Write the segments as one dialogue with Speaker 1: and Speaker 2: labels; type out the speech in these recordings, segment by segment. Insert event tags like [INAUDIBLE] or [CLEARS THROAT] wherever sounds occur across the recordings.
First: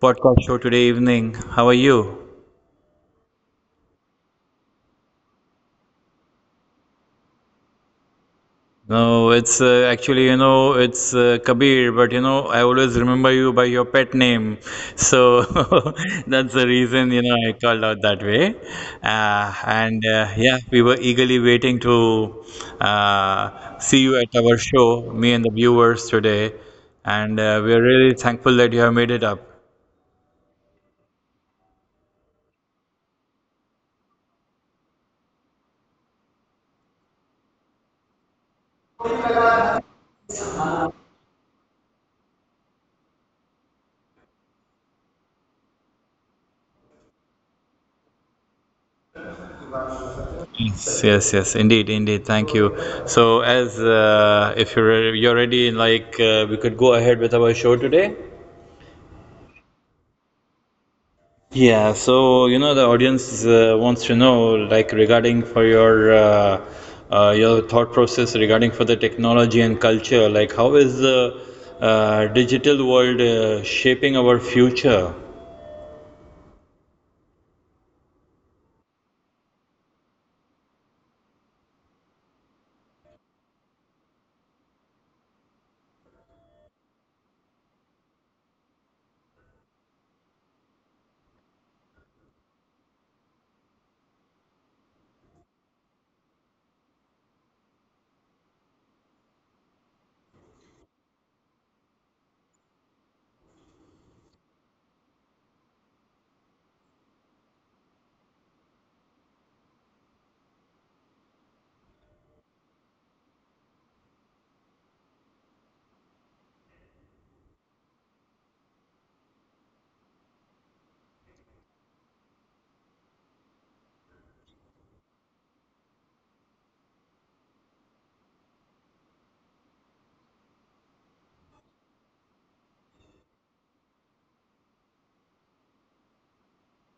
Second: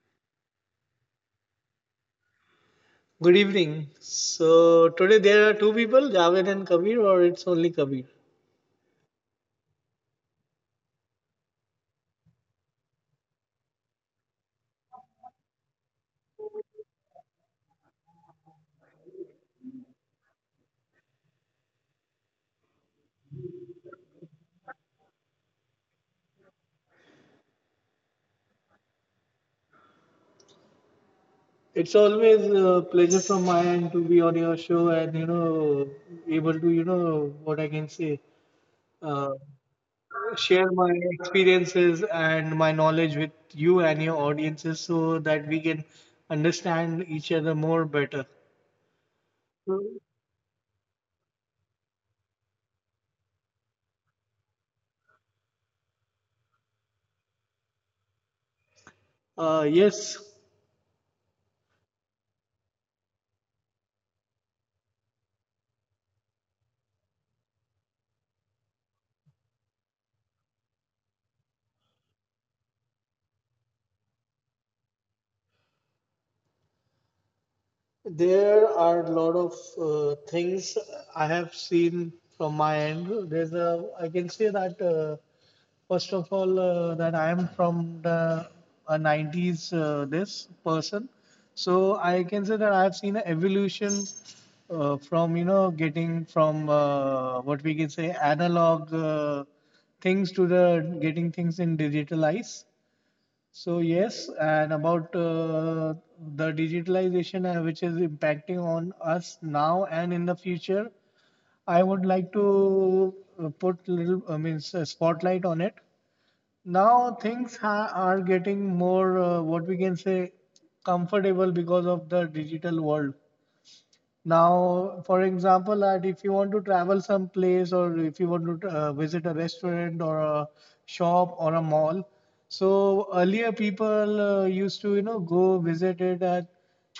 Speaker 1: podcast show today evening. How are you?
Speaker 2: Good evening. So today there are two people, Javed and Kabir, or it's only Kabir.
Speaker 1: No, it's Actually, you know, it's Kabir, but you know, I always remember you by your pet name. So [LAUGHS] that's the reason, you know, I called out that way. And Yeah, we were eagerly waiting to see you at our show, me and the viewers today. And We're really thankful that you have made it up.
Speaker 2: It's always a pleasure from my end to be on your show and you know able to you know what I can say uh, share my experiences and my knowledge with you and your audiences so that we can understand each other more better. So,
Speaker 1: Yes, yes, yes, indeed, indeed. Thank you. So, as if you're ready, we could go ahead with our show today.
Speaker 2: Yes.
Speaker 1: Yeah. So you know the audience wants to know, like regarding for your thought process regarding for the technology and culture. Like, how is the digital world shaping our future?
Speaker 2: There are a lot of things I have seen from my end. There's a, I can say that first of all that I am from the 90s this person, so I can say that I have seen an evolution from you know getting from what we can say analog things to the getting things in digitalized. So yes, and about the digitalization which is impacting on us now and in the future, I would like to put little, I mean, spotlight on it. Now things ha are getting more, what we can say, comfortable because of the digital world. Now, for example, that if you want to travel someplace or if you want to visit a restaurant or a shop or a mall, so earlier people used to, you know, go visit it at,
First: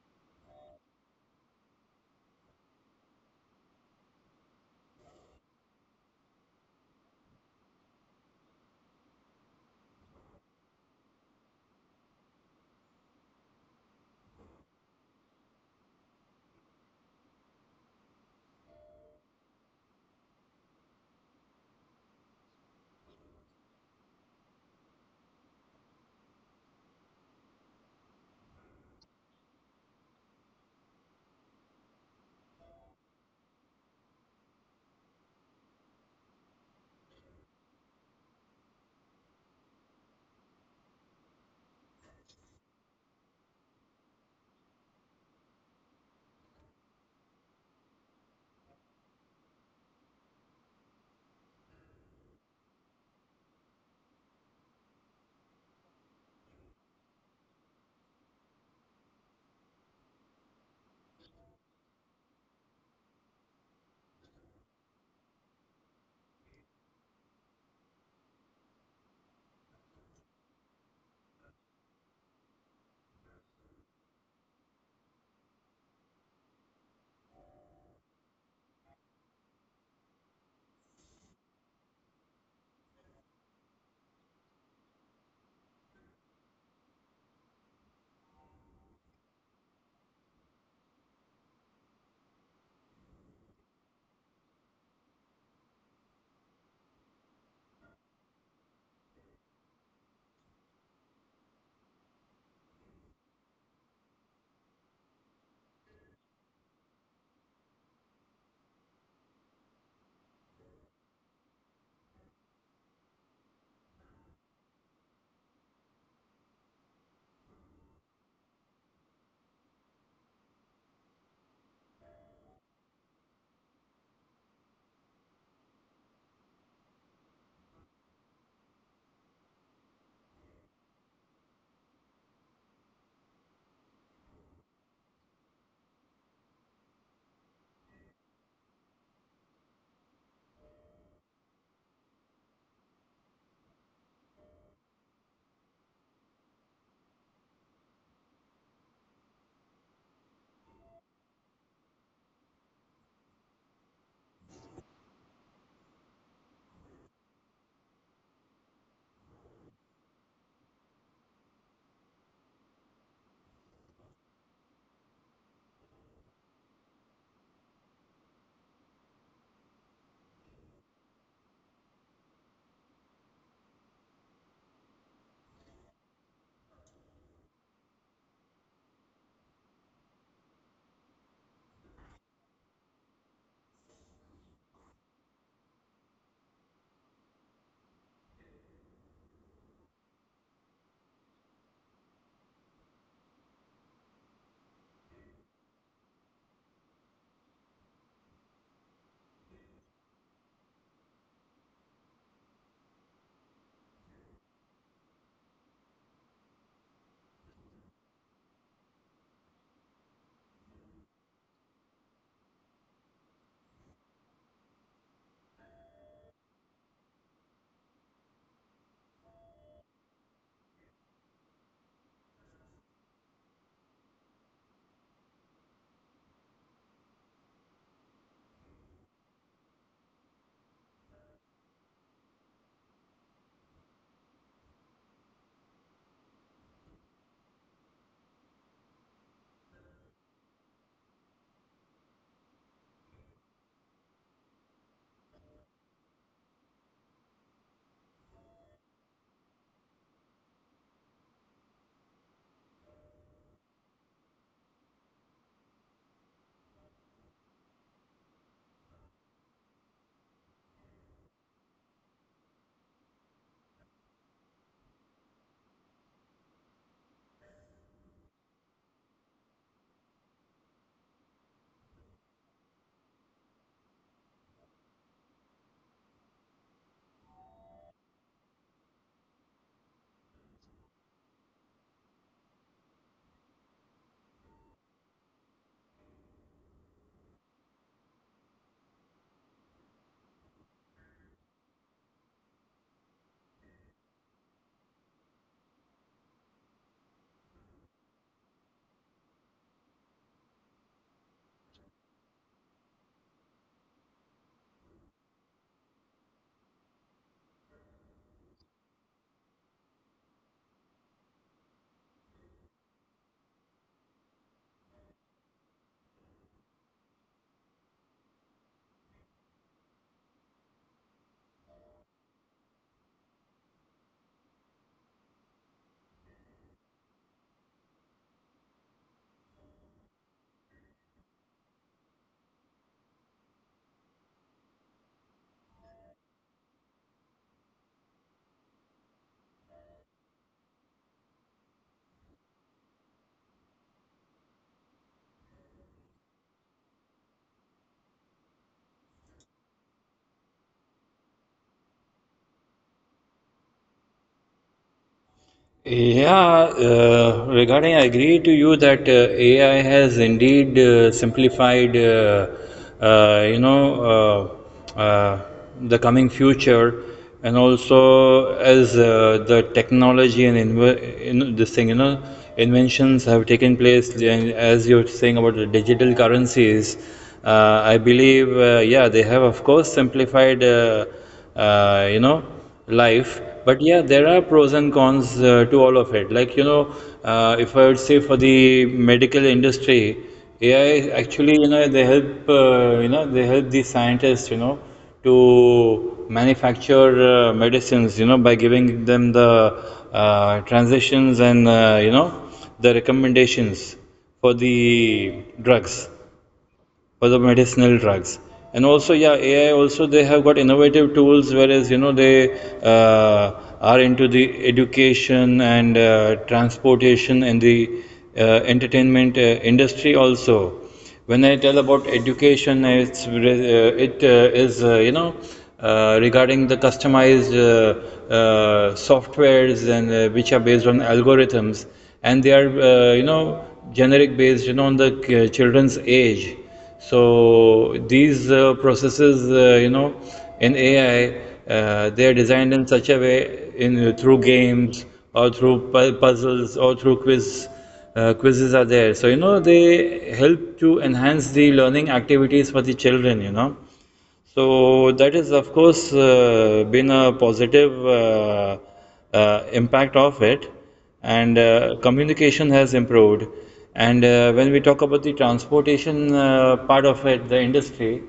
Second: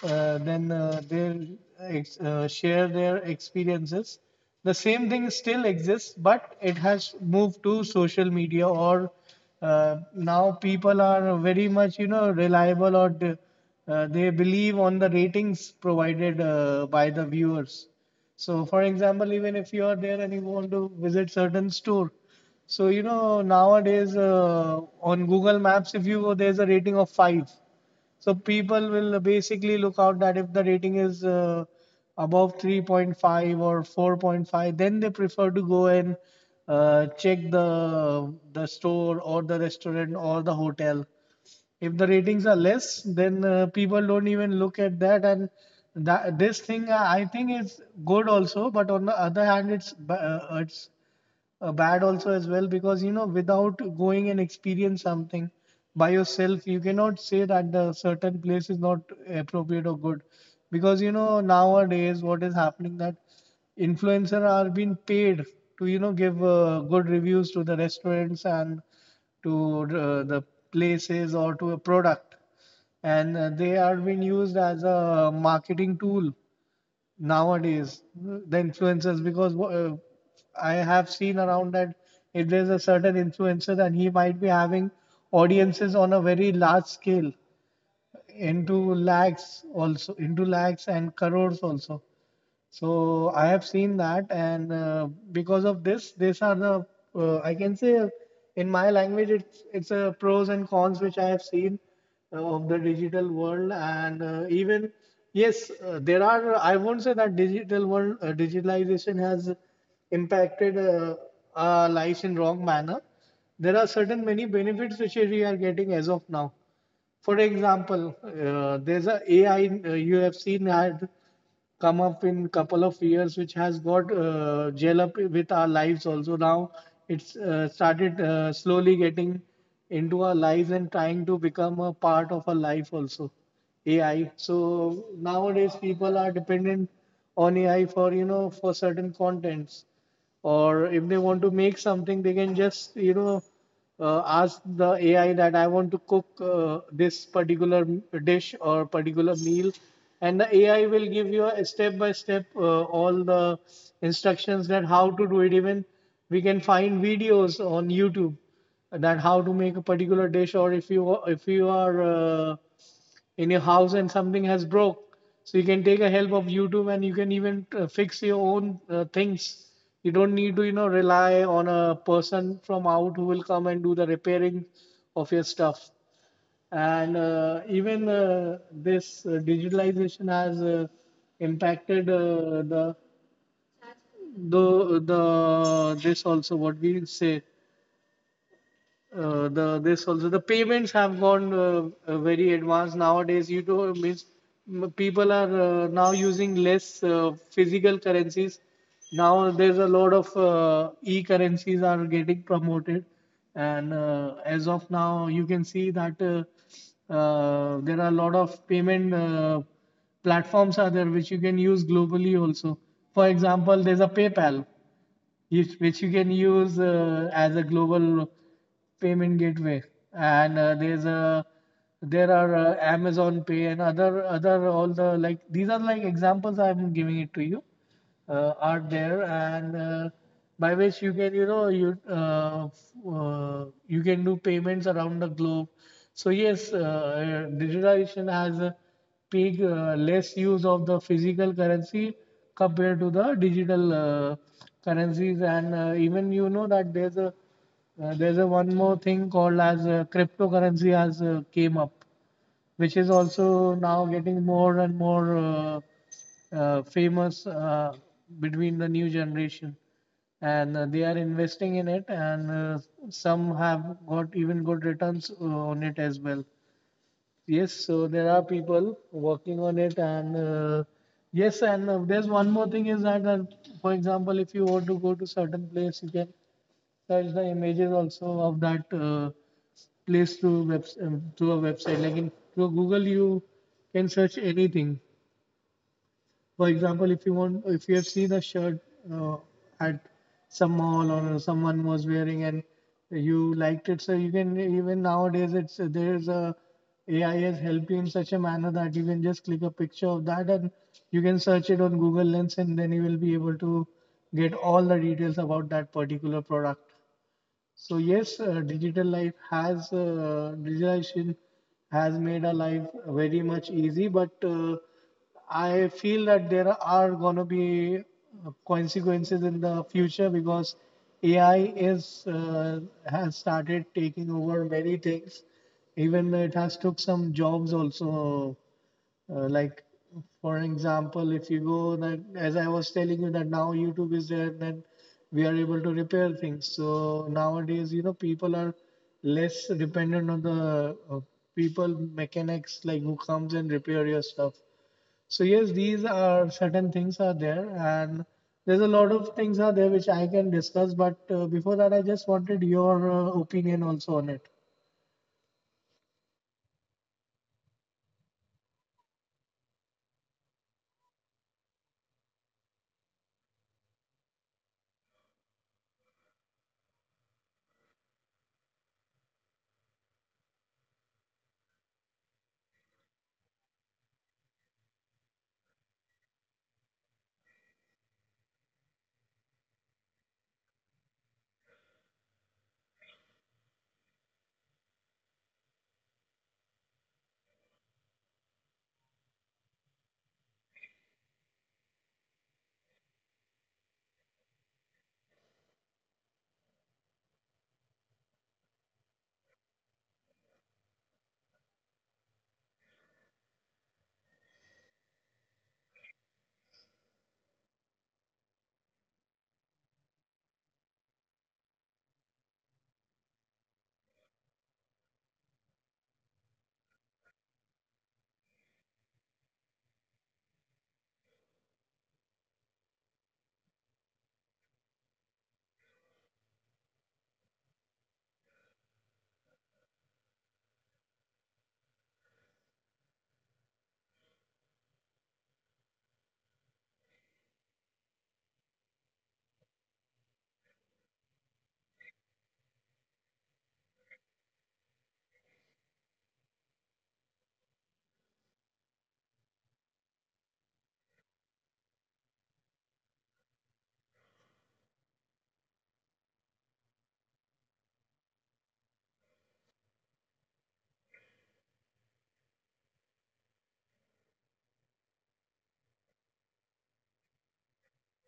Speaker 2: uh, then they share their experiences. The same thing still exists, but it has moved to social media or now people are very much, you know, reliable or they believe on the ratings provided by the viewers. So, for example, even if you are there and you want to visit certain store, so you know nowadays on Google Maps, if you go, there's a rating of five. So people will basically look out that if the rating is above 3.5 or 4.5, then they prefer to go and check the store or the restaurant or the hotel if the ratings are less, then people don't even look at that. And that, this thing, I think, is good also. But on the other hand, it's bad also as well because you know without going and experience something by yourself you cannot say that the certain place is not appropriate or good because you know nowadays what is happening that influencer are being paid to you know give good reviews to the restaurants and to the places or to a product and they are being used as a marketing tool nowadays the influencers because I have seen around that if there's a certain influencer and he might be having audiences on a very large scale into lakhs, also into lakhs and crores also. So I have seen that, and because of this, these are the I can say in my language it's a pros and cons which I have seen of the digital world, and even yes, there are, I won't say that digital world digitalization has impacted our lives in wrong manner. There are certain many benefits which we are getting as of now. For example, there's a AI you have seen had come up in couple of years, which has got gel up with our lives also. Now it's started slowly getting into our lives and trying to become a part of our life also. AI. So nowadays people are dependent on AI for you know for certain contents, or if they want to make something, they can just you know ask the AI that I want to cook this particular dish or particular meal, and the AI will give you a step by step all the instructions that how to do it. Even we can find videos on YouTube that how to make a particular dish, or if you are in your house and something has broke so you can take a help of YouTube and you can even fix your own things. You don't need to you know rely on a person from out who will come and do the repairing of your stuff. And even this digitalization has impacted the the this also what we say the this also the payments have gone very advanced nowadays you know means people are now using less physical currencies. Now there's a lot of e currencies are getting promoted, and as of now you can see that there are a lot of payment platforms are there which you can use globally also. For example, there's a PayPal which you can use as a global payment gateway. And there's a there are Amazon Pay and other other all the like, these are like examples I'm giving it to you are there, and by which you can you know you you can do payments around the globe. So yes, digitalization has big less use of the physical currency compared to the digital currencies. And even you know that there's a one more thing called as cryptocurrency has came up, which is also now getting more and more famous between the new generation, and they are investing in it, and some have got even good returns on it as well. Yes, so there are people working on it, and yes, and there's one more thing is that, for example, if you want to go to certain place, you can search the images also of that place through web through a website. Like in through Google, you can search anything. For example, if you have seen a shirt uh, at some mall or someone was wearing and you liked it, so you can even nowadays it's there's a AI has helped you in such a manner that you can just click a picture of that and you can search it on Google Lens, and then you will be able to get all the details about that particular product. So yes, digital life has digitalization has made our life very much easy, but I feel that there are gonna be consequences in the future because AI is has started taking over many things. Even it has took some jobs also like for example, if you go that as I was telling you that now YouTube is there, then we are able to repair things. So nowadays, you know, people are less dependent on the people mechanics like who comes and repair your stuff. So yes, these are certain things are there, and there's a lot of things are there which I can discuss. But before that, I just wanted your opinion also on it.
Speaker 1: Yeah, Regarding, I agree to you that AI has indeed simplified, uh, you know, uh, uh, the coming future, and also as the technology and in this thing, you know, inventions have taken place, and as you're saying about the digital currencies, I believe, yeah, they have of course simplified, uh, you know life. But yeah, there are pros and cons to all of it, like you know, if I would say for the medical industry, AI actually, you know, they help, you know, they help the scientists, you know, to manufacture medicines, you know, by giving them the transitions and, you know, the recommendations for the drugs, for the medicinal drugs. And also, yeah, AI also, they have got innovative tools, whereas you know they uh, are into the education and transportation and the uh, entertainment industry also. When I tell about education, it's it is you know, regarding the customized softwares and, which are based on algorithms, and they are, you know, generic based, you know, on the children's age. So these processes, you know, in AI, they are designed in such a way in, through games or through puzzles or through quizzes are there. So, you know, they help to enhance the learning activities for the children, you know. So, that is, of course, been a positive impact of it, and communication has improved. And when we talk about the transportation part of it, the industry,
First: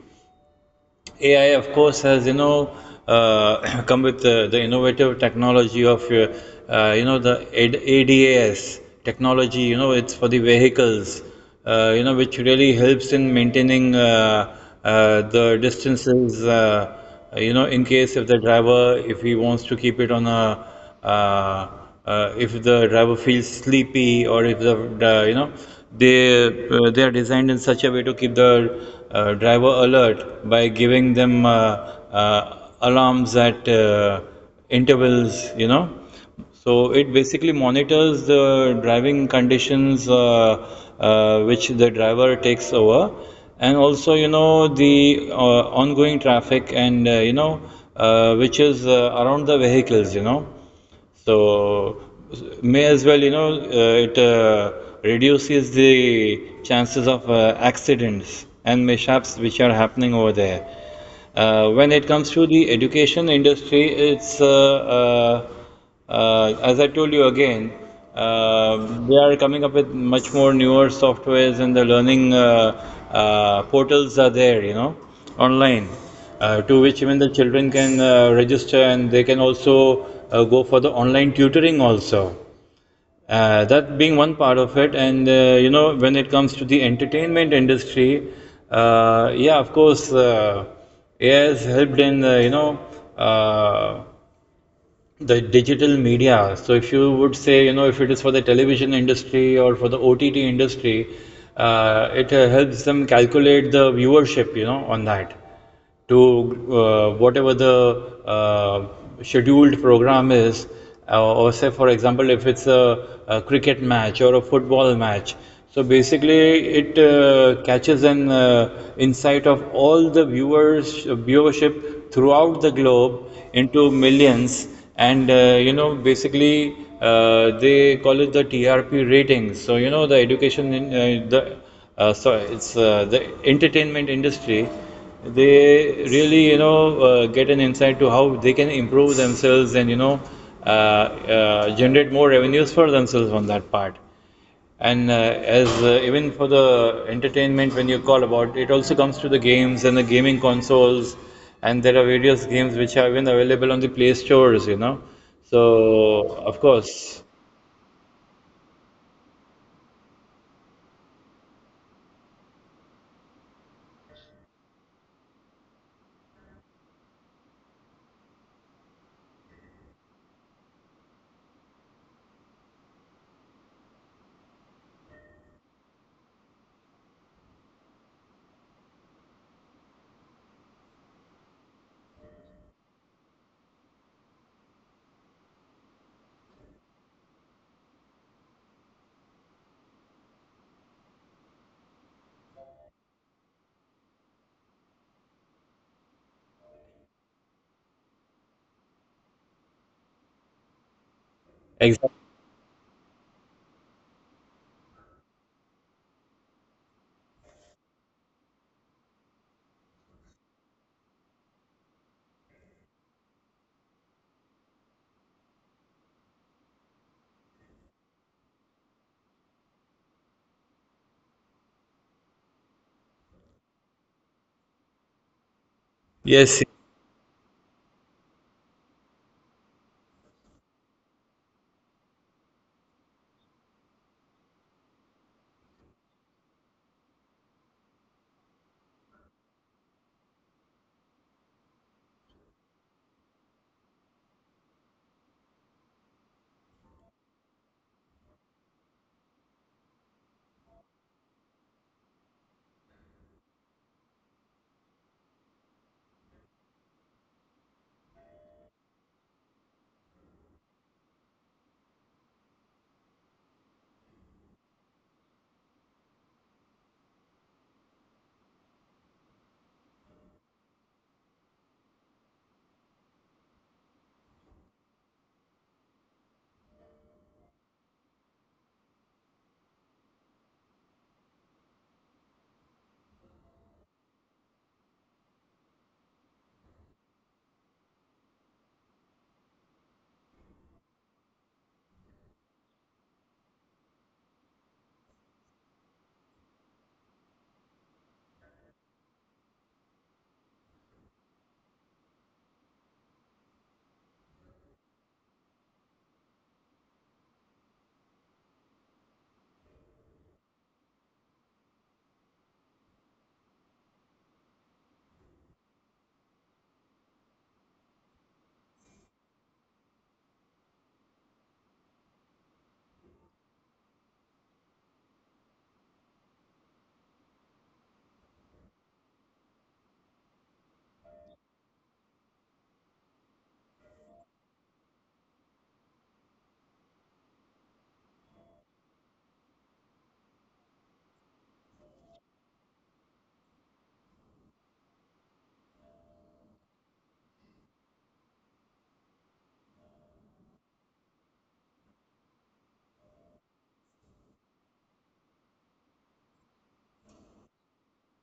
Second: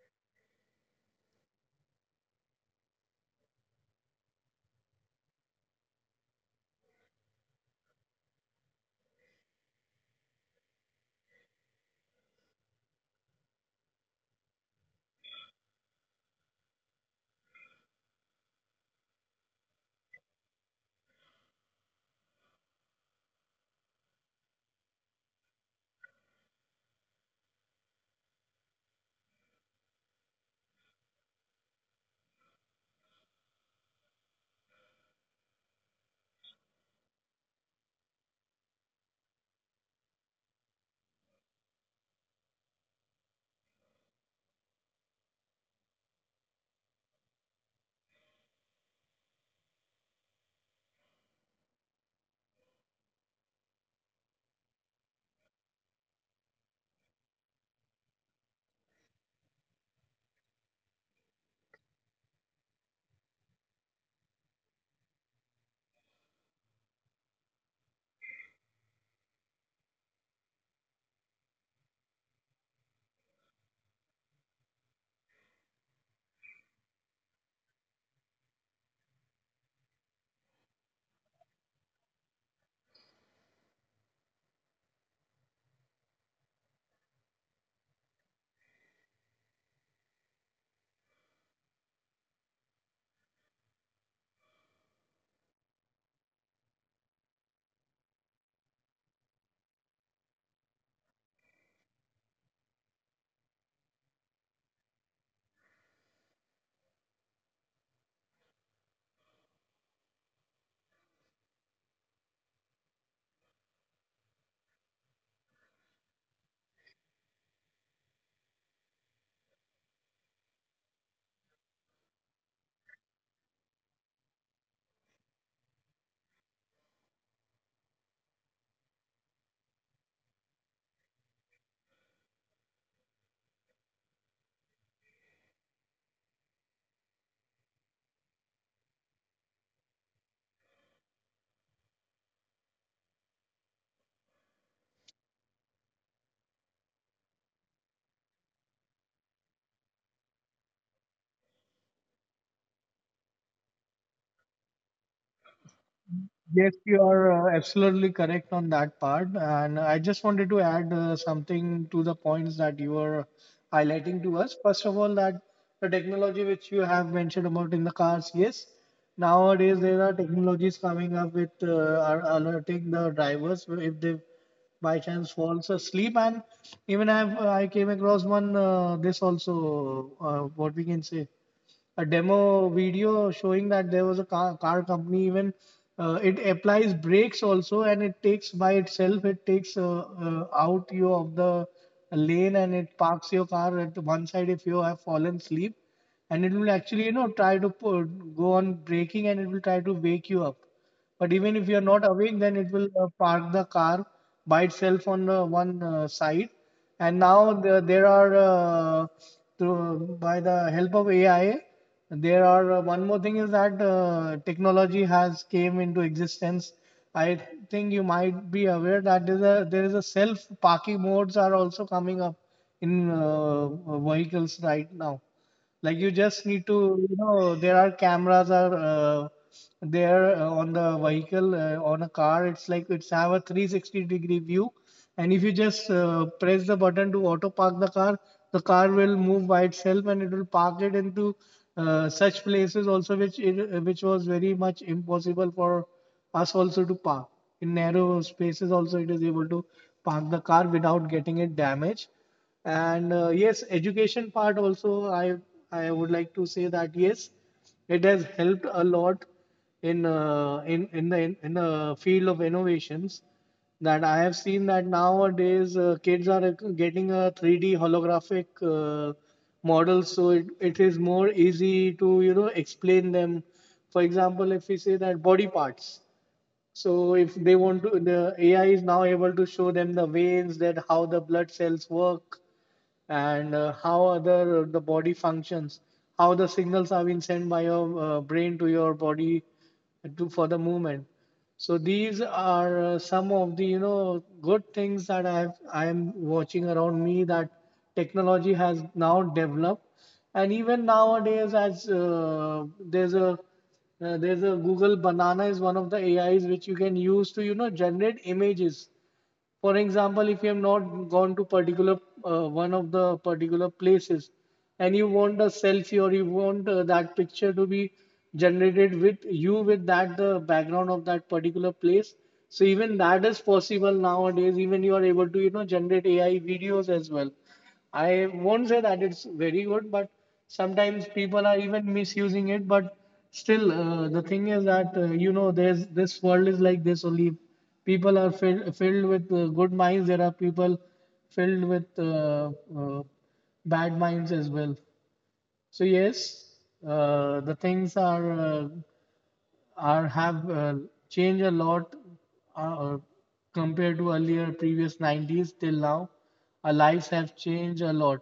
Speaker 1: AI, of course, has, you know, [CLEARS THROAT] come with the innovative technology of, you know, the ADAS technology. You know, it's for the vehicles. You know, which really helps in maintaining the distances. You know, in case if the driver, if he wants to keep it on a, uh, if the driver feels sleepy, or if the, the, you know, they are designed in such a way to keep the driver alert by giving them alarms at intervals, you know, so it basically monitors the driving conditions, which the driver takes over, and also, you know, the ongoing traffic and, you know, which is around the vehicles. You know, so may as well, you know, it reduces the chances of accidents and mishaps which are happening over there. When it comes to the education industry, it's as I told you again, uh, they are coming up with much more newer softwares, and the learning portals are there, you know, online, to which even the children can register, and they can also go for the online tutoring also. That being one part of it. And you know, when it comes to the entertainment industry, yeah, of course, AI has helped in, you know, uh, the digital media. So if you would say, you know, if it is for the television industry or for the OTT industry, it helps them calculate the viewership, you know, on that to whatever the uh, scheduled program is, or say, for example, if it's a cricket match or a football match. So basically, it catches an insight of all the viewers viewership throughout the globe into millions, and, you know, basically, they call it the TRP ratings. So you know the education in the so it's the entertainment industry, they really, you know, get an insight to how they can improve themselves, and you know, generate more revenues for themselves on that part. And as even for the entertainment, when you call about it, also comes to the games and the gaming consoles, and there are various games which are even available on the play stores, you know, so
Speaker 2: Yes,
Speaker 1: of
Speaker 2: you are
Speaker 1: course,
Speaker 2: absolutely correct on that part. And I just wanted to add something to the points that you were highlighting to us. First of all, that the technology which you have mentioned about in the cars, yes, nowadays there are technologies coming up with are alerting the drivers if they by chance falls asleep. And even I came across one this also, what we can say a demo video showing that there was a car company even it applies brakes also, and it takes by itself, it takes out you of the lane, and it parks your car at one side if you have fallen asleep, and it will actually you know try to put, go on braking, and it will try to wake you up, but even if you're not
Speaker 1: exactly,
Speaker 2: awake, then it will park the car by itself on one side. And now there are, through, by the help of AI, there are one more thing is that technology has came into existence. I think you might be aware that there is a self parking modes are also coming up in vehicles right now. Like you just need
Speaker 1: yes.
Speaker 2: to, you know, there are cameras are there on the vehicle, on a car. It's like it's have a 360-degree view, and if you just press the button to auto park the car will move by itself and it will park it into such places also which which was very much impossible for us also to park. In narrow spaces also it is able to park the car without getting it damaged. And yes, education part also, I would like to say that yes, it has helped a lot in the field of innovations that I have seen, that nowadays kids are getting a 3D holographic model, so it is more easy to, you know, explain them. For example, if we say that body parts, so if they want to, the AI is now able to show them the veins, that how the blood cells work, and how other the body functions, how the signals are being sent by your brain to your body to for the movement. So these are some of the, you know, good things that I am watching around me, that technology has now developed. And even nowadays, as there's a Google Banana is one of the AIs which you can use to, you know, generate images. For example, if you have not gone to particular one of the particular places, and you want a selfie or you want that picture to be generated with you with that the background of that particular place. So even that is possible nowadays. Even you are able to, you know, generate AI videos as well. I won't say that it's very good, but sometimes people are even misusing it. But still, the thing is that, you know, there's this world is like this only. People are filled with good minds. There are people filled with uh, bad minds as well. So yes, the things are have changed a lot uh, compared to earlier previous 90s till now. Our lives have changed a lot.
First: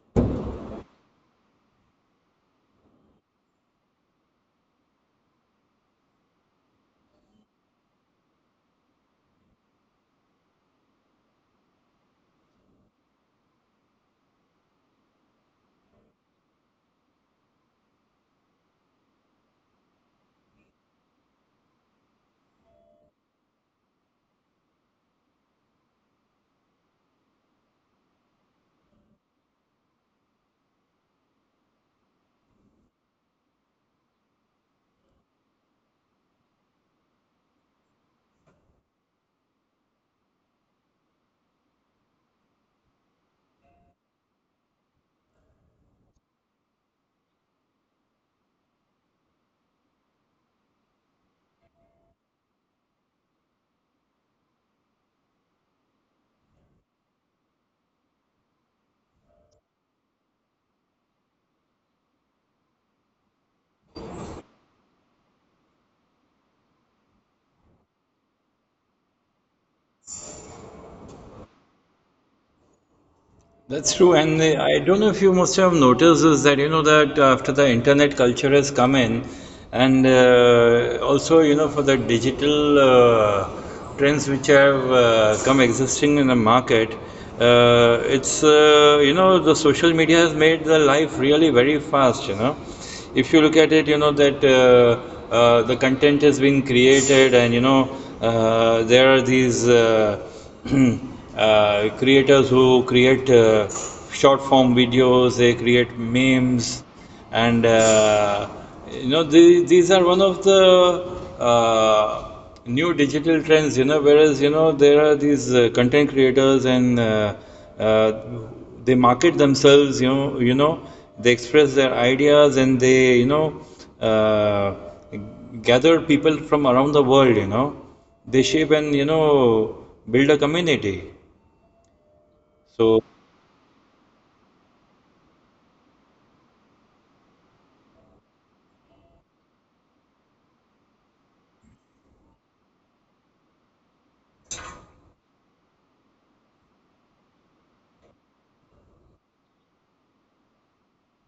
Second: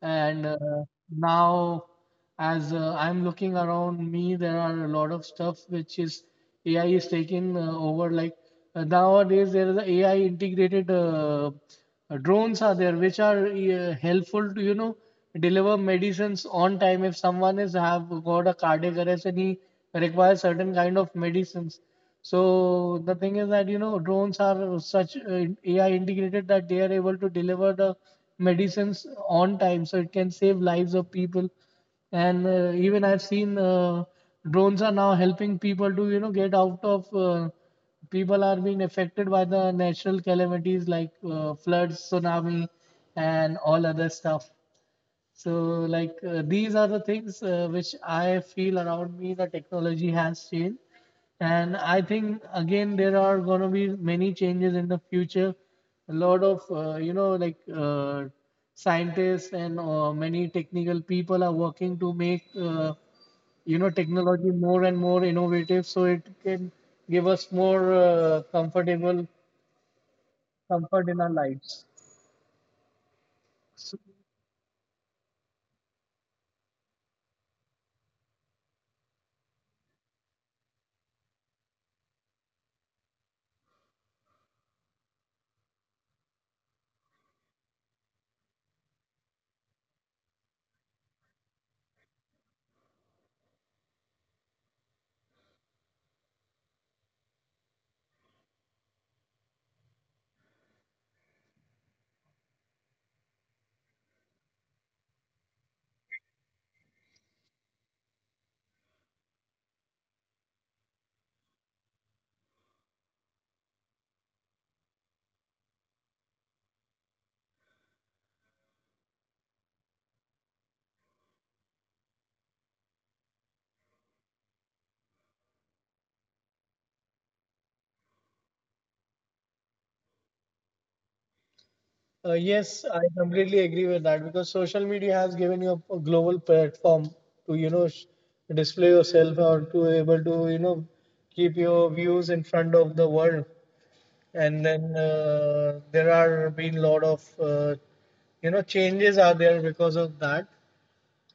Speaker 2: And now, as I'm looking around me, there are a lot of stuff which is AI is taking over. Like nowadays, there is a AI integrated drones are there which are helpful to, you know, deliver medicines on time if someone is have got a cardiac arrest and he requires certain kind of medicines. So the thing is that, you know, drones are such AI integrated that they are able to deliver the medicines on time, so it can save lives of people. And even I've seen drones are now helping people to, you know, get out of. People are being affected by the natural calamities like floods, tsunami, and all other stuff. So, like, these are the things which I feel around me the technology has changed. And I think, again, there are going to be many changes in the future. A lot of, you know, scientists and many technical people are working to make, you know, technology more and more innovative so it can give us more comfort in our lives.
Speaker 1: That's true, and the, I don't know if you must have noticed is that you know that after the internet culture has come in, and also you know for the digital trends which have come existing in the market, it's you know, the social media has made the life really very fast. You know, if you look at it, you know that the content has been created, and you know, there are these [CLEARS THROAT] creators who create short form videos, they create memes. And you know, these are one of the uh, new digital trends, you know, whereas you know there are these content creators and uh, they market themselves. You know, you know, they express their ideas, and they, you know, uh, gather people from around the world, you know, they shape, and you know, build a community,
Speaker 2: Yes,
Speaker 1: so.
Speaker 2: I completely agree with that, because social media has given you a global platform to, you know, display yourself or to able to, you know, keep your views in front of the world. And then there are been lot of, you know, changes are there because of that.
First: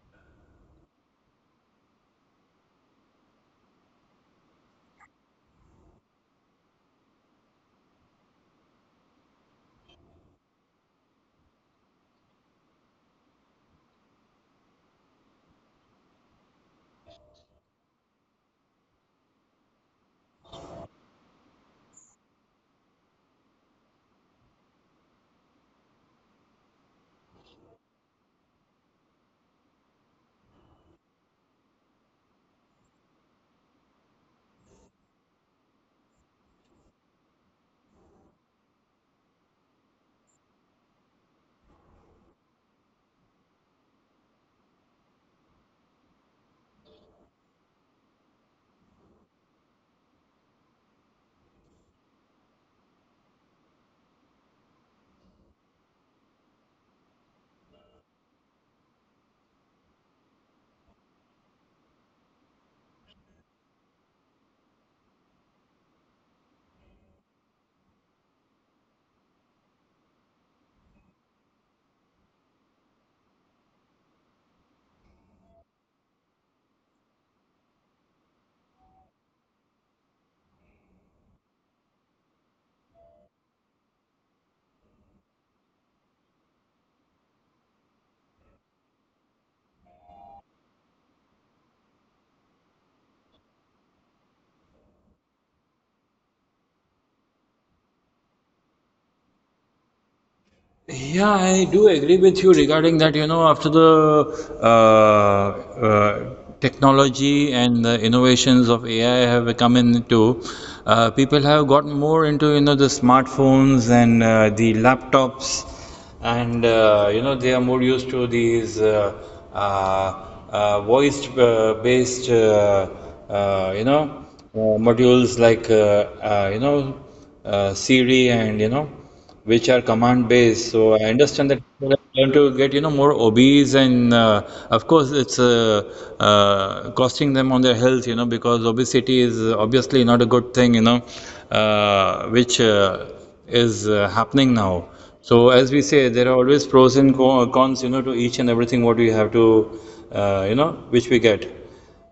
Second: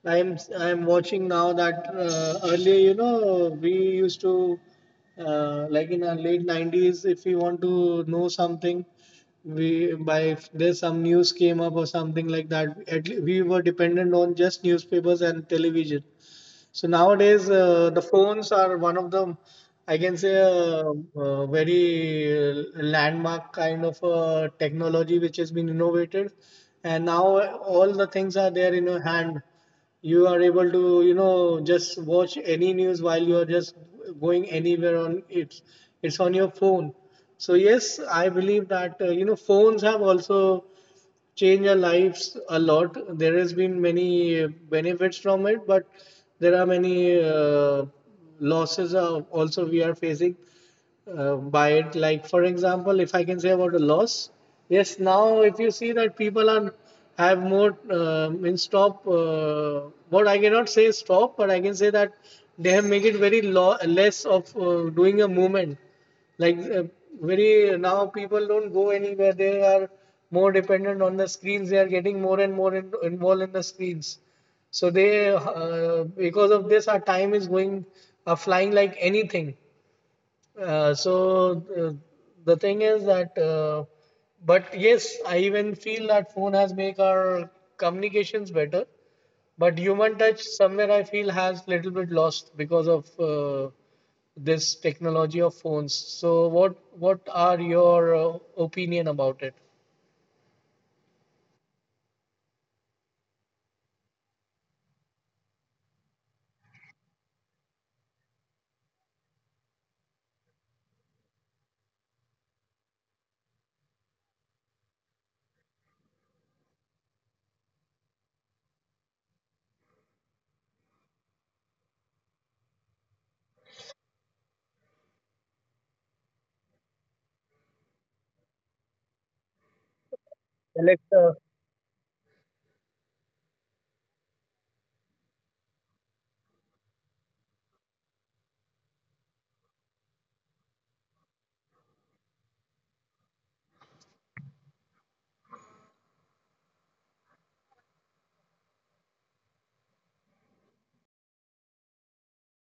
Speaker 2: I'm watching now that earlier, you know, we used to like in our late 90s, if we want to know something, we by if there's some news came up or something like that, at le we were dependent on just newspapers and television. So nowadays, the phones are one of the, I can say, very landmark kind of technology which has been innovated, and now all the things are there in your hand. You are able to, you know, just watch any news while you are just going anywhere on it. It's on your phone. So yes, I believe that, you know, phones have also change our lives a lot. There has been many benefits from it, but there are many losses are also we are facing by it. Like, for example, if I can say about a loss, yes, now if you see that people are have more what I cannot say stop, but I can say that they have make it very less of doing a movement. Like, very now people don't go anywhere, they are more dependent on the screens, they are getting more and more involved in the screens. So they, because of this, our time is going, flying like anything. uh, so uh, the thing is that, but yes, I even feel that phone has make our communications better, but human touch somewhere I feel has little bit lost because of this technology of phones. So what are your opinion about it?
Speaker 1: Yeah, I do agree with you regarding that. You know, after the uh, uh, technology and the innovations of AI have come into, people have gotten more into, you know, the smartphones and the laptops. And you know, they are more used to these uh, voice based you know, uh, modules like, you know, Siri, and you know, which are command
Speaker 2: Alexa.
Speaker 1: based. So I understand that people have learned to get, you know, more obese, and of course, it's costing them on their health, you know, because obesity is obviously not a good thing, you know, which is happening now. So as we say, there are always pros and cons, you know, to each and everything what we have to, you know, which we get.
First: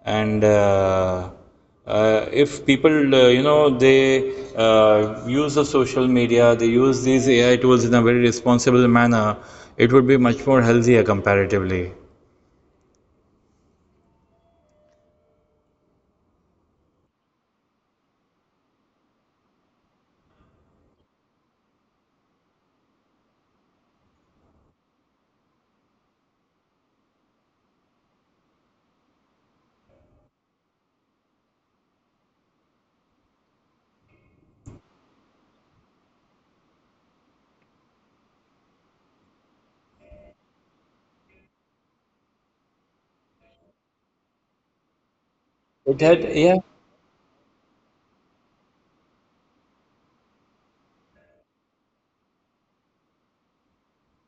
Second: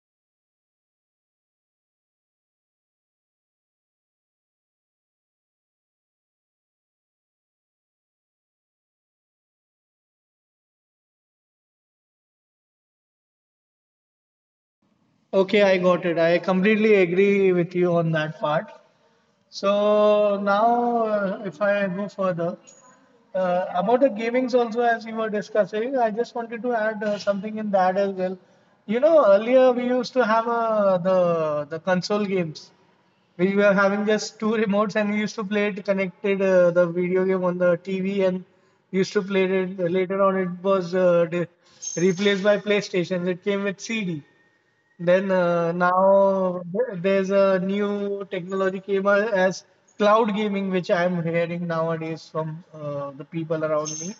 Speaker 1: And if people, you know, they use the social media, they use these AI tools in a very responsible manner, it would be much more healthier comparatively.
Speaker 2: Okay, I got it. I completely agree with you on that part. So now, if I go further, about the gamings also, as you were discussing, I just wanted to add something in that as well. You know, earlier we used to have the console games. We were having just two remotes, and we used to play it connected the video game on the TV, and used to play it. Later on, it was replaced by PlayStation. It came with CD. Then
Speaker 1: It had, yeah.
Speaker 2: now there's a new technology came out as cloud gaming, which I'm hearing nowadays from the people around me.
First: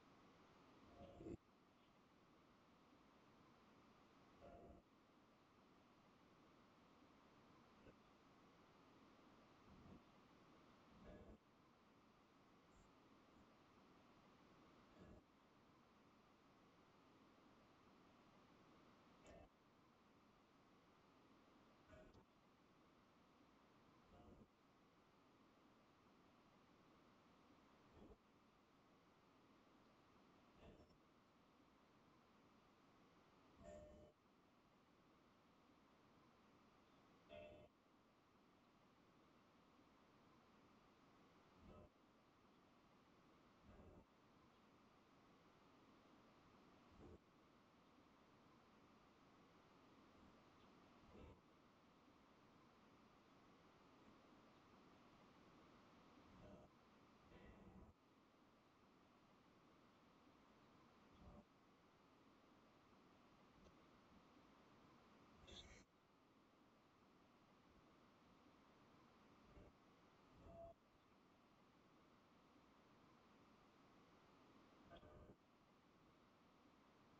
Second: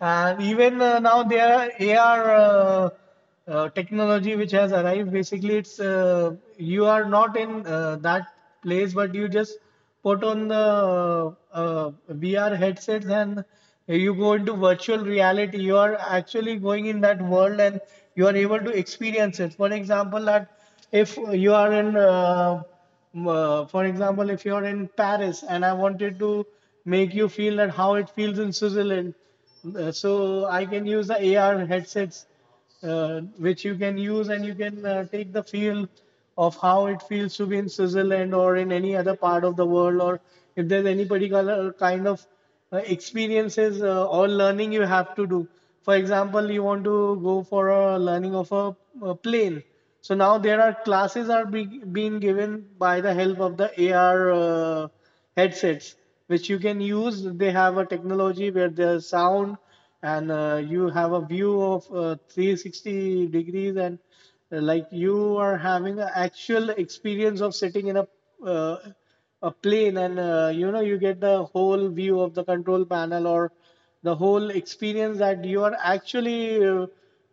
Speaker 2: And even now there are AR technology which has arrived. Basically, it's you are not in that place, but you just put on the VR headsets and you go into virtual reality. You are actually going in that world and you are able to experience it. For example, that if you are in for example, if you're in Paris and I wanted to make you feel that how it feels in Switzerland, So I can use the AR headsets, uh, which you can use and you can take the feel of how it feels to be in Switzerland or in any other part of the world, or if there's any particular kind of experiences or learning you have to do. For example, you want to go for a learning of a plane. So now there are classes are being given by the help of the AR headsets which you can use. They have a technology where there's sound and you have a view of 360 degrees, and like you are having an actual experience of sitting in uh, a plane, and you know, you get the whole view of the control panel or the whole experience that you are actually,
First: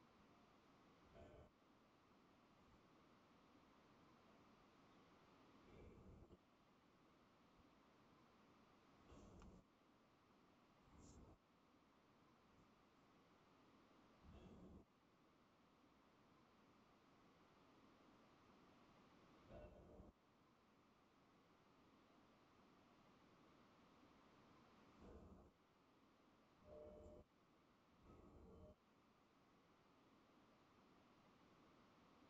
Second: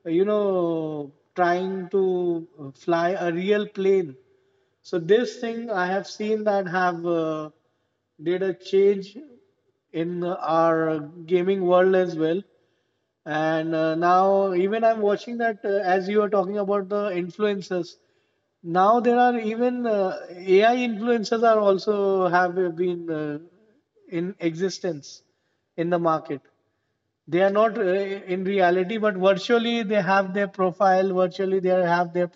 Speaker 2: you know, trying to fly a real plane. So this thing I have seen that have did a change in our gaming world as well. And now even I'm watching that as you are talking about the influencers. Now there are even AI influencers are also have been in existence in the market. They are not in reality, but virtually they have their profile, virtually they have their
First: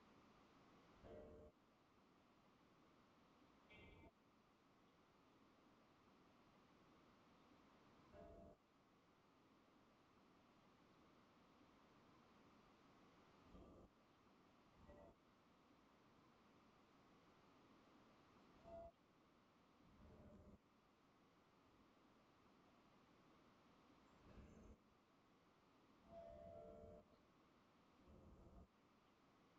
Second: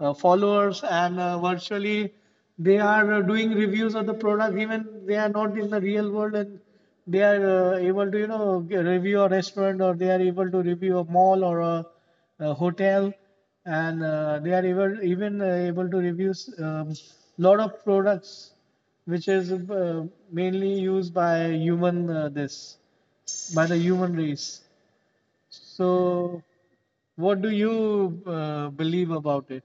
Speaker 2: followers, and virtually they are doing reviews of the product, even they are not in the real world, and they are able to, you know, review a restaurant, or they are able to review a mall or a hotel, and they are able, even able to review a lot of products which is mainly used by human this by the human race. So, what do you believe about it?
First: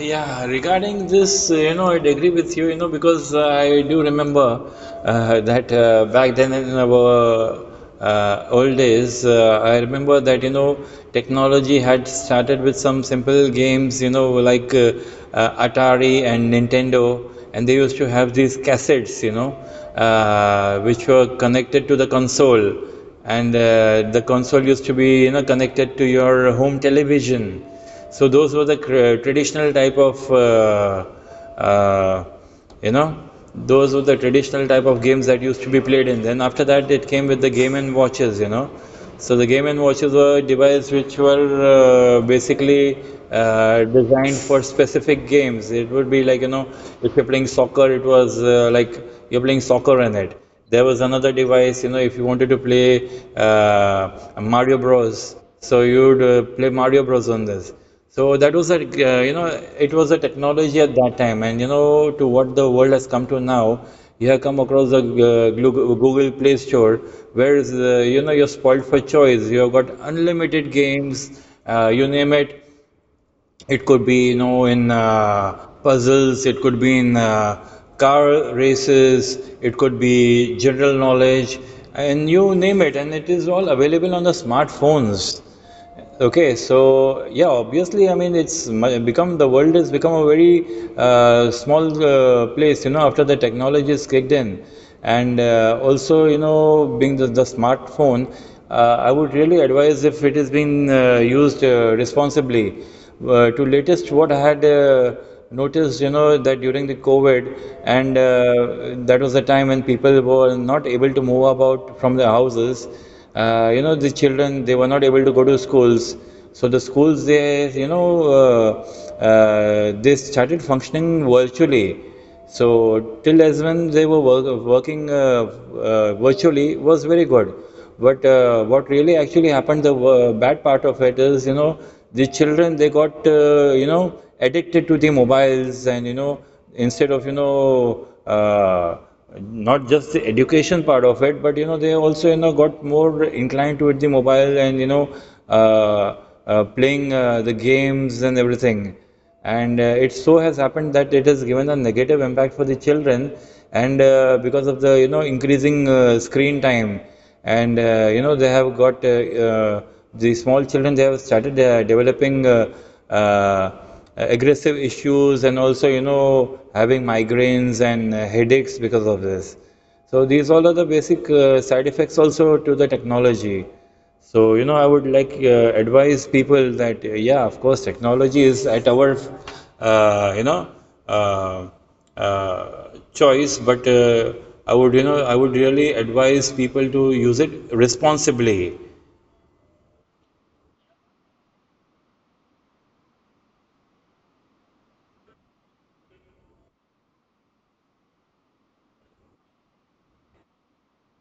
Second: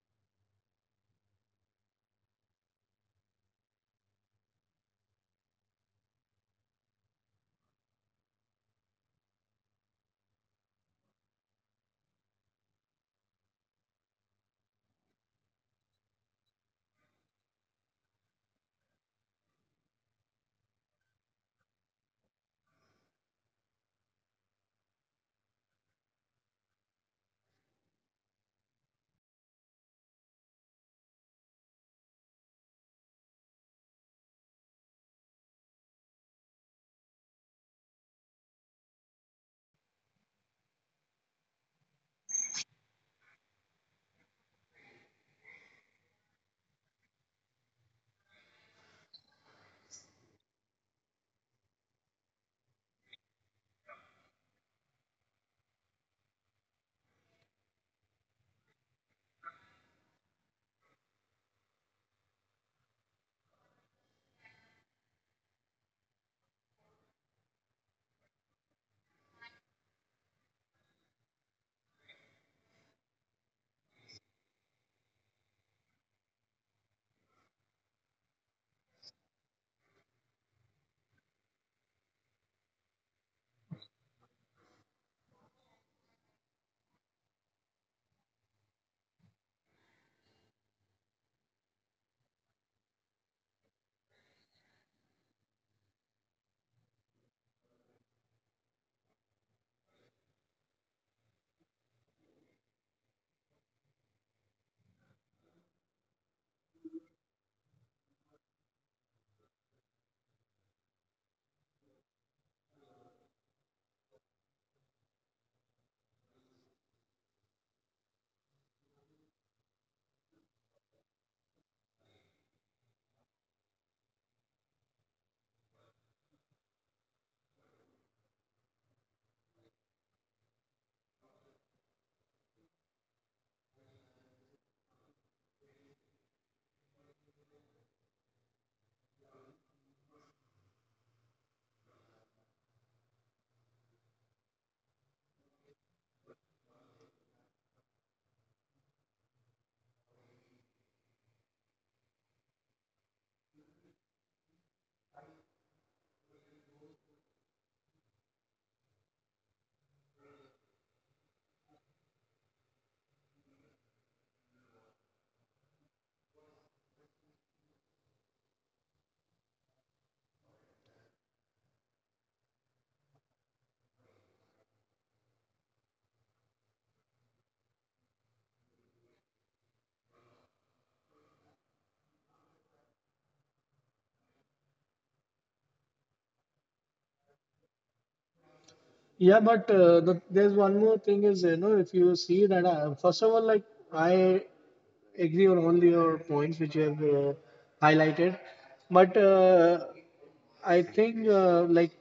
Speaker 1: Yeah, regarding this, you know, I'd agree with you, you know, because I do remember that back then in our old days, I remember that, you know, technology had started with some simple games, you know, like Atari and Nintendo, and they used to have these cassettes, you know, which were connected to the console, and the console used to be, you know, connected to your home television. So those were the traditional type of, uh, you know, those were the traditional type of games that used to be played in. Then after that, it came with the game and watches, you know. So the game and watches were devices which were basically designed for specific games. It would be like, you know, if you're playing soccer, it was, like you're playing soccer in it. There was another device, you know, if you wanted to play Mario Bros, so you'd play Mario Bros on this. So that was a, you know, it was a technology at that time. And you know, to what the world has come to now, you have come across the Google Play Store, where is, you know, you're spoiled for choice. You have got unlimited games, you name it. It could be, you know, in puzzles. It could be in car races. It could be general knowledge, and you name it, and it is all available on the smartphones. Okay, so yeah, obviously, I mean, become, the world has become a very small place, you know, after the technology is kicked in. And also, you know, being the smartphone, I would really advise if it is being used responsibly. To latest, what I had noticed, you know, that during the COVID, and that was the time when people were not able to move about from their houses. You know, the children, they were not able to go to schools. So the schools, they, you know, they started functioning virtually. So till as when they were working virtually was very good. But what really actually happened, the bad part of it is, you know, the children they got, you know, addicted to the mobiles. And you know, instead of, you know, not just the education part of it, but you know they also, you know, got more inclined towards the mobile. And you know, uh, playing the games and everything. And it so has happened that it has given a negative impact for the children. And because of the, you know, increasing screen time, and you know, they have got, uh, the small children, they have started developing uh, aggressive issues, and also you know having migraines and headaches because of this. So these all are the basic side effects also to the technology. So, you know, I would like advise people that, yeah, of course, technology is at our, you know, uh, choice. But I would, you know, I would really advise people to use it
Speaker 2: Yeah,
Speaker 1: responsibly.
Speaker 2: but there's one more thing is, you know, if you see that, I, first of all, like I agree on all your points which you have highlighted, but I think like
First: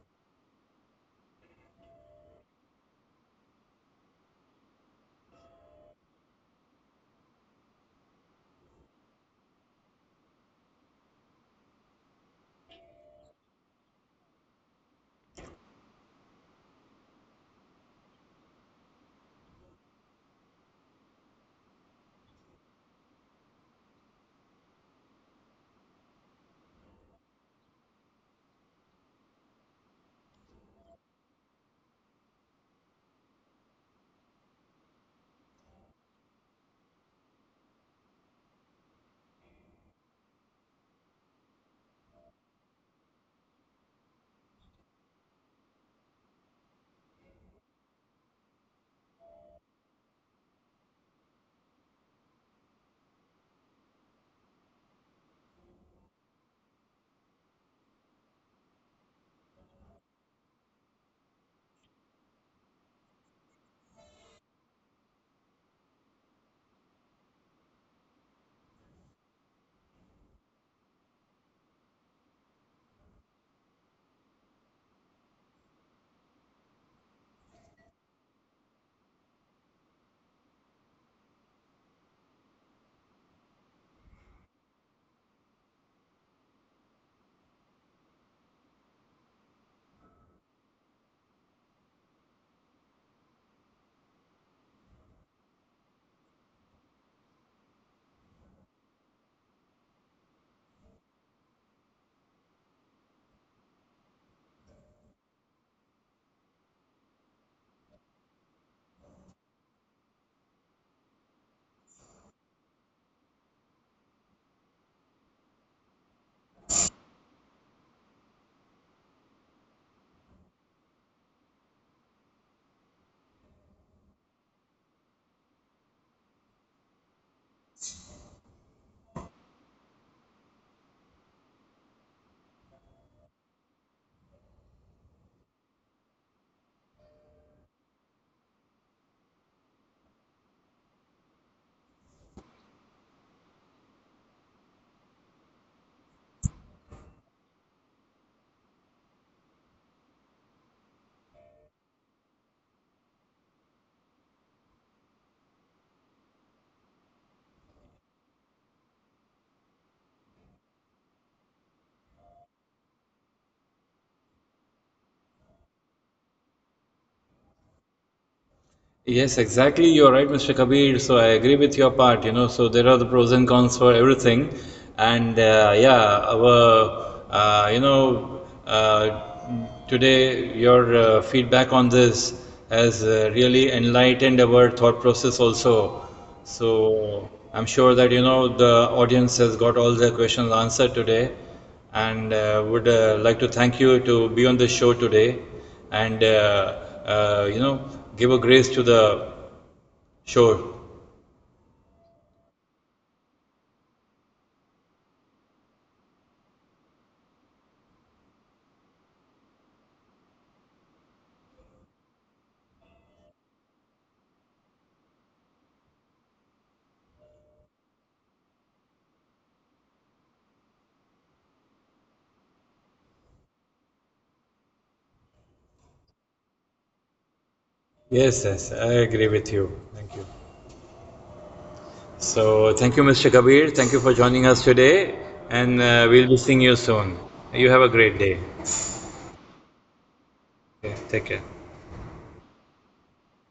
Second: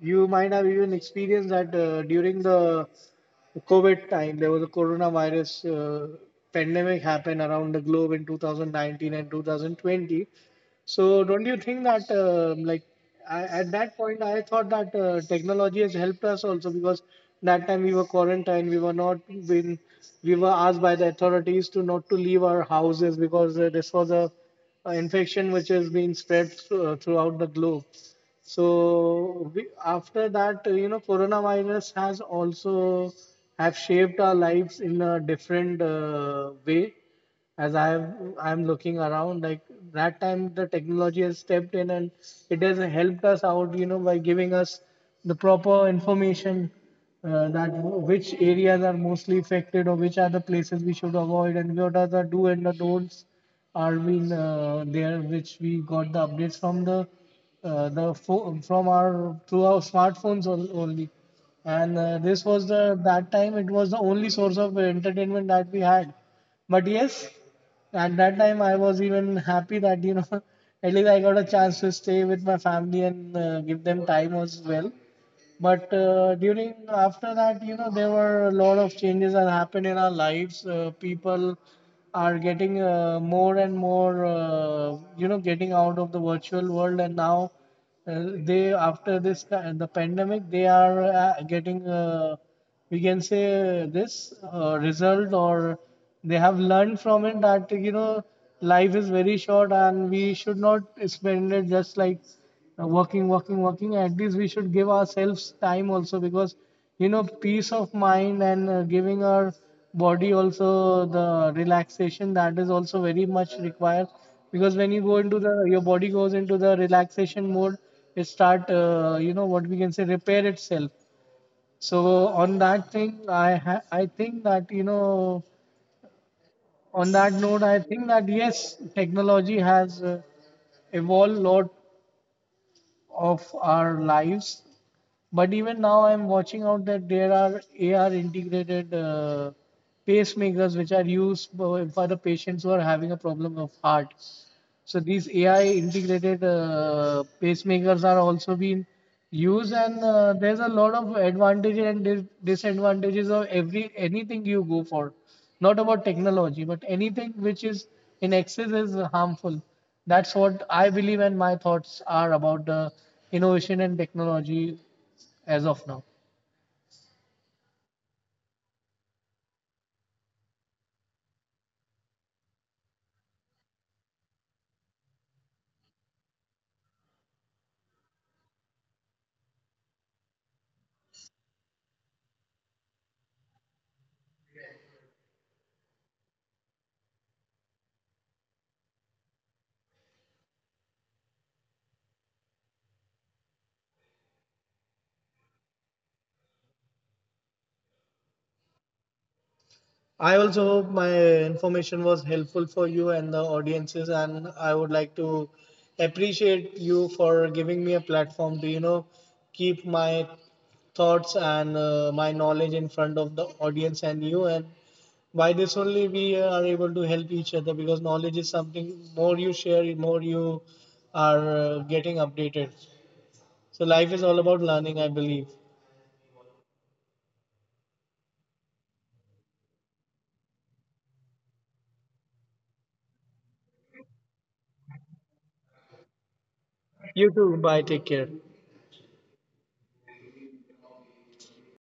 Speaker 2: you might have even experienced that during the COVID time, there was a coronavirus pandemic happened around the globe in 2019 and 2020. So don't you think that like I, at that point I thought that technology has helped us also, because that time we were quarantined, we were not been, we were asked by the authorities to not to leave our houses because this was a infection which has been spread throughout the globe. So we, after that, you know, coronavirus has also have shaped our lives in a different way. As I have, I'm looking around, like that time the technology has stepped in and it has helped us out, you know, by giving us the proper information that which areas are mostly affected or which are the places we should avoid and what are the do and the don'ts are been there, which we got the updates from the from our through our smartphones only. And this was the that time it was the only source of entertainment that we had. But yes, at that time I was even happy that, you know, [LAUGHS] at least I got a chance to stay with my family and give them time as well. But during after that, you know, there were a lot of changes that happened in our lives. People are getting more and more, you know, getting out of the virtual world, and now they after this the pandemic, they are getting we can say this result or they have learned from it, that you know, life is very short and we should not spend it just like working working working. At least we should give ourselves time also, because you know, peace of mind and giving our body also the relaxation, that is also very much required, because when you go into the your body goes into the relaxation mode, it start, you know, what we can say, repair itself. So on that thing, I think that, you know, on that note, I think that yes, technology has evolved a lot of our lives. But even now, I'm watching out that there are AR integrated pacemakers which are used for the patients who are having a problem of heart. So these AI integrated pacemakers are also being used, and there's a lot of advantages and disadvantages of every anything you go for. Not about technology, but anything which is in excess is harmful. That's what I believe, and my thoughts are about the innovation and technology as of now.
Speaker 1: Yes, exactly. You're right, Mr. Kabir. So I agree with your part, you know. So there are the pros and cons for everything. And yeah, our, you know, today your feedback on this has really enlightened our thought process also. So I'm sure that, you know, the audience has got all their questions answered today. And would like to thank you to be on the show today. And you know, give a grace to the shore.
Speaker 2: I hope my information was helpful for you and the audiences, and I would like to appreciate you for giving me a platform to, you know, keep my thoughts and my knowledge in front of the audience and you. And by this only, we are able to help each other, because knowledge is something more you share, more you are getting updated. So life is all about learning, I believe.
Speaker 1: Yes, yes, I agree with you. Thank you. So thank you, Mr. Kabir. Thank you for joining us today, and we'll be seeing you soon. You have a great day.
Speaker 2: You too. Bye. Take care.
Speaker 1: Okay, take care.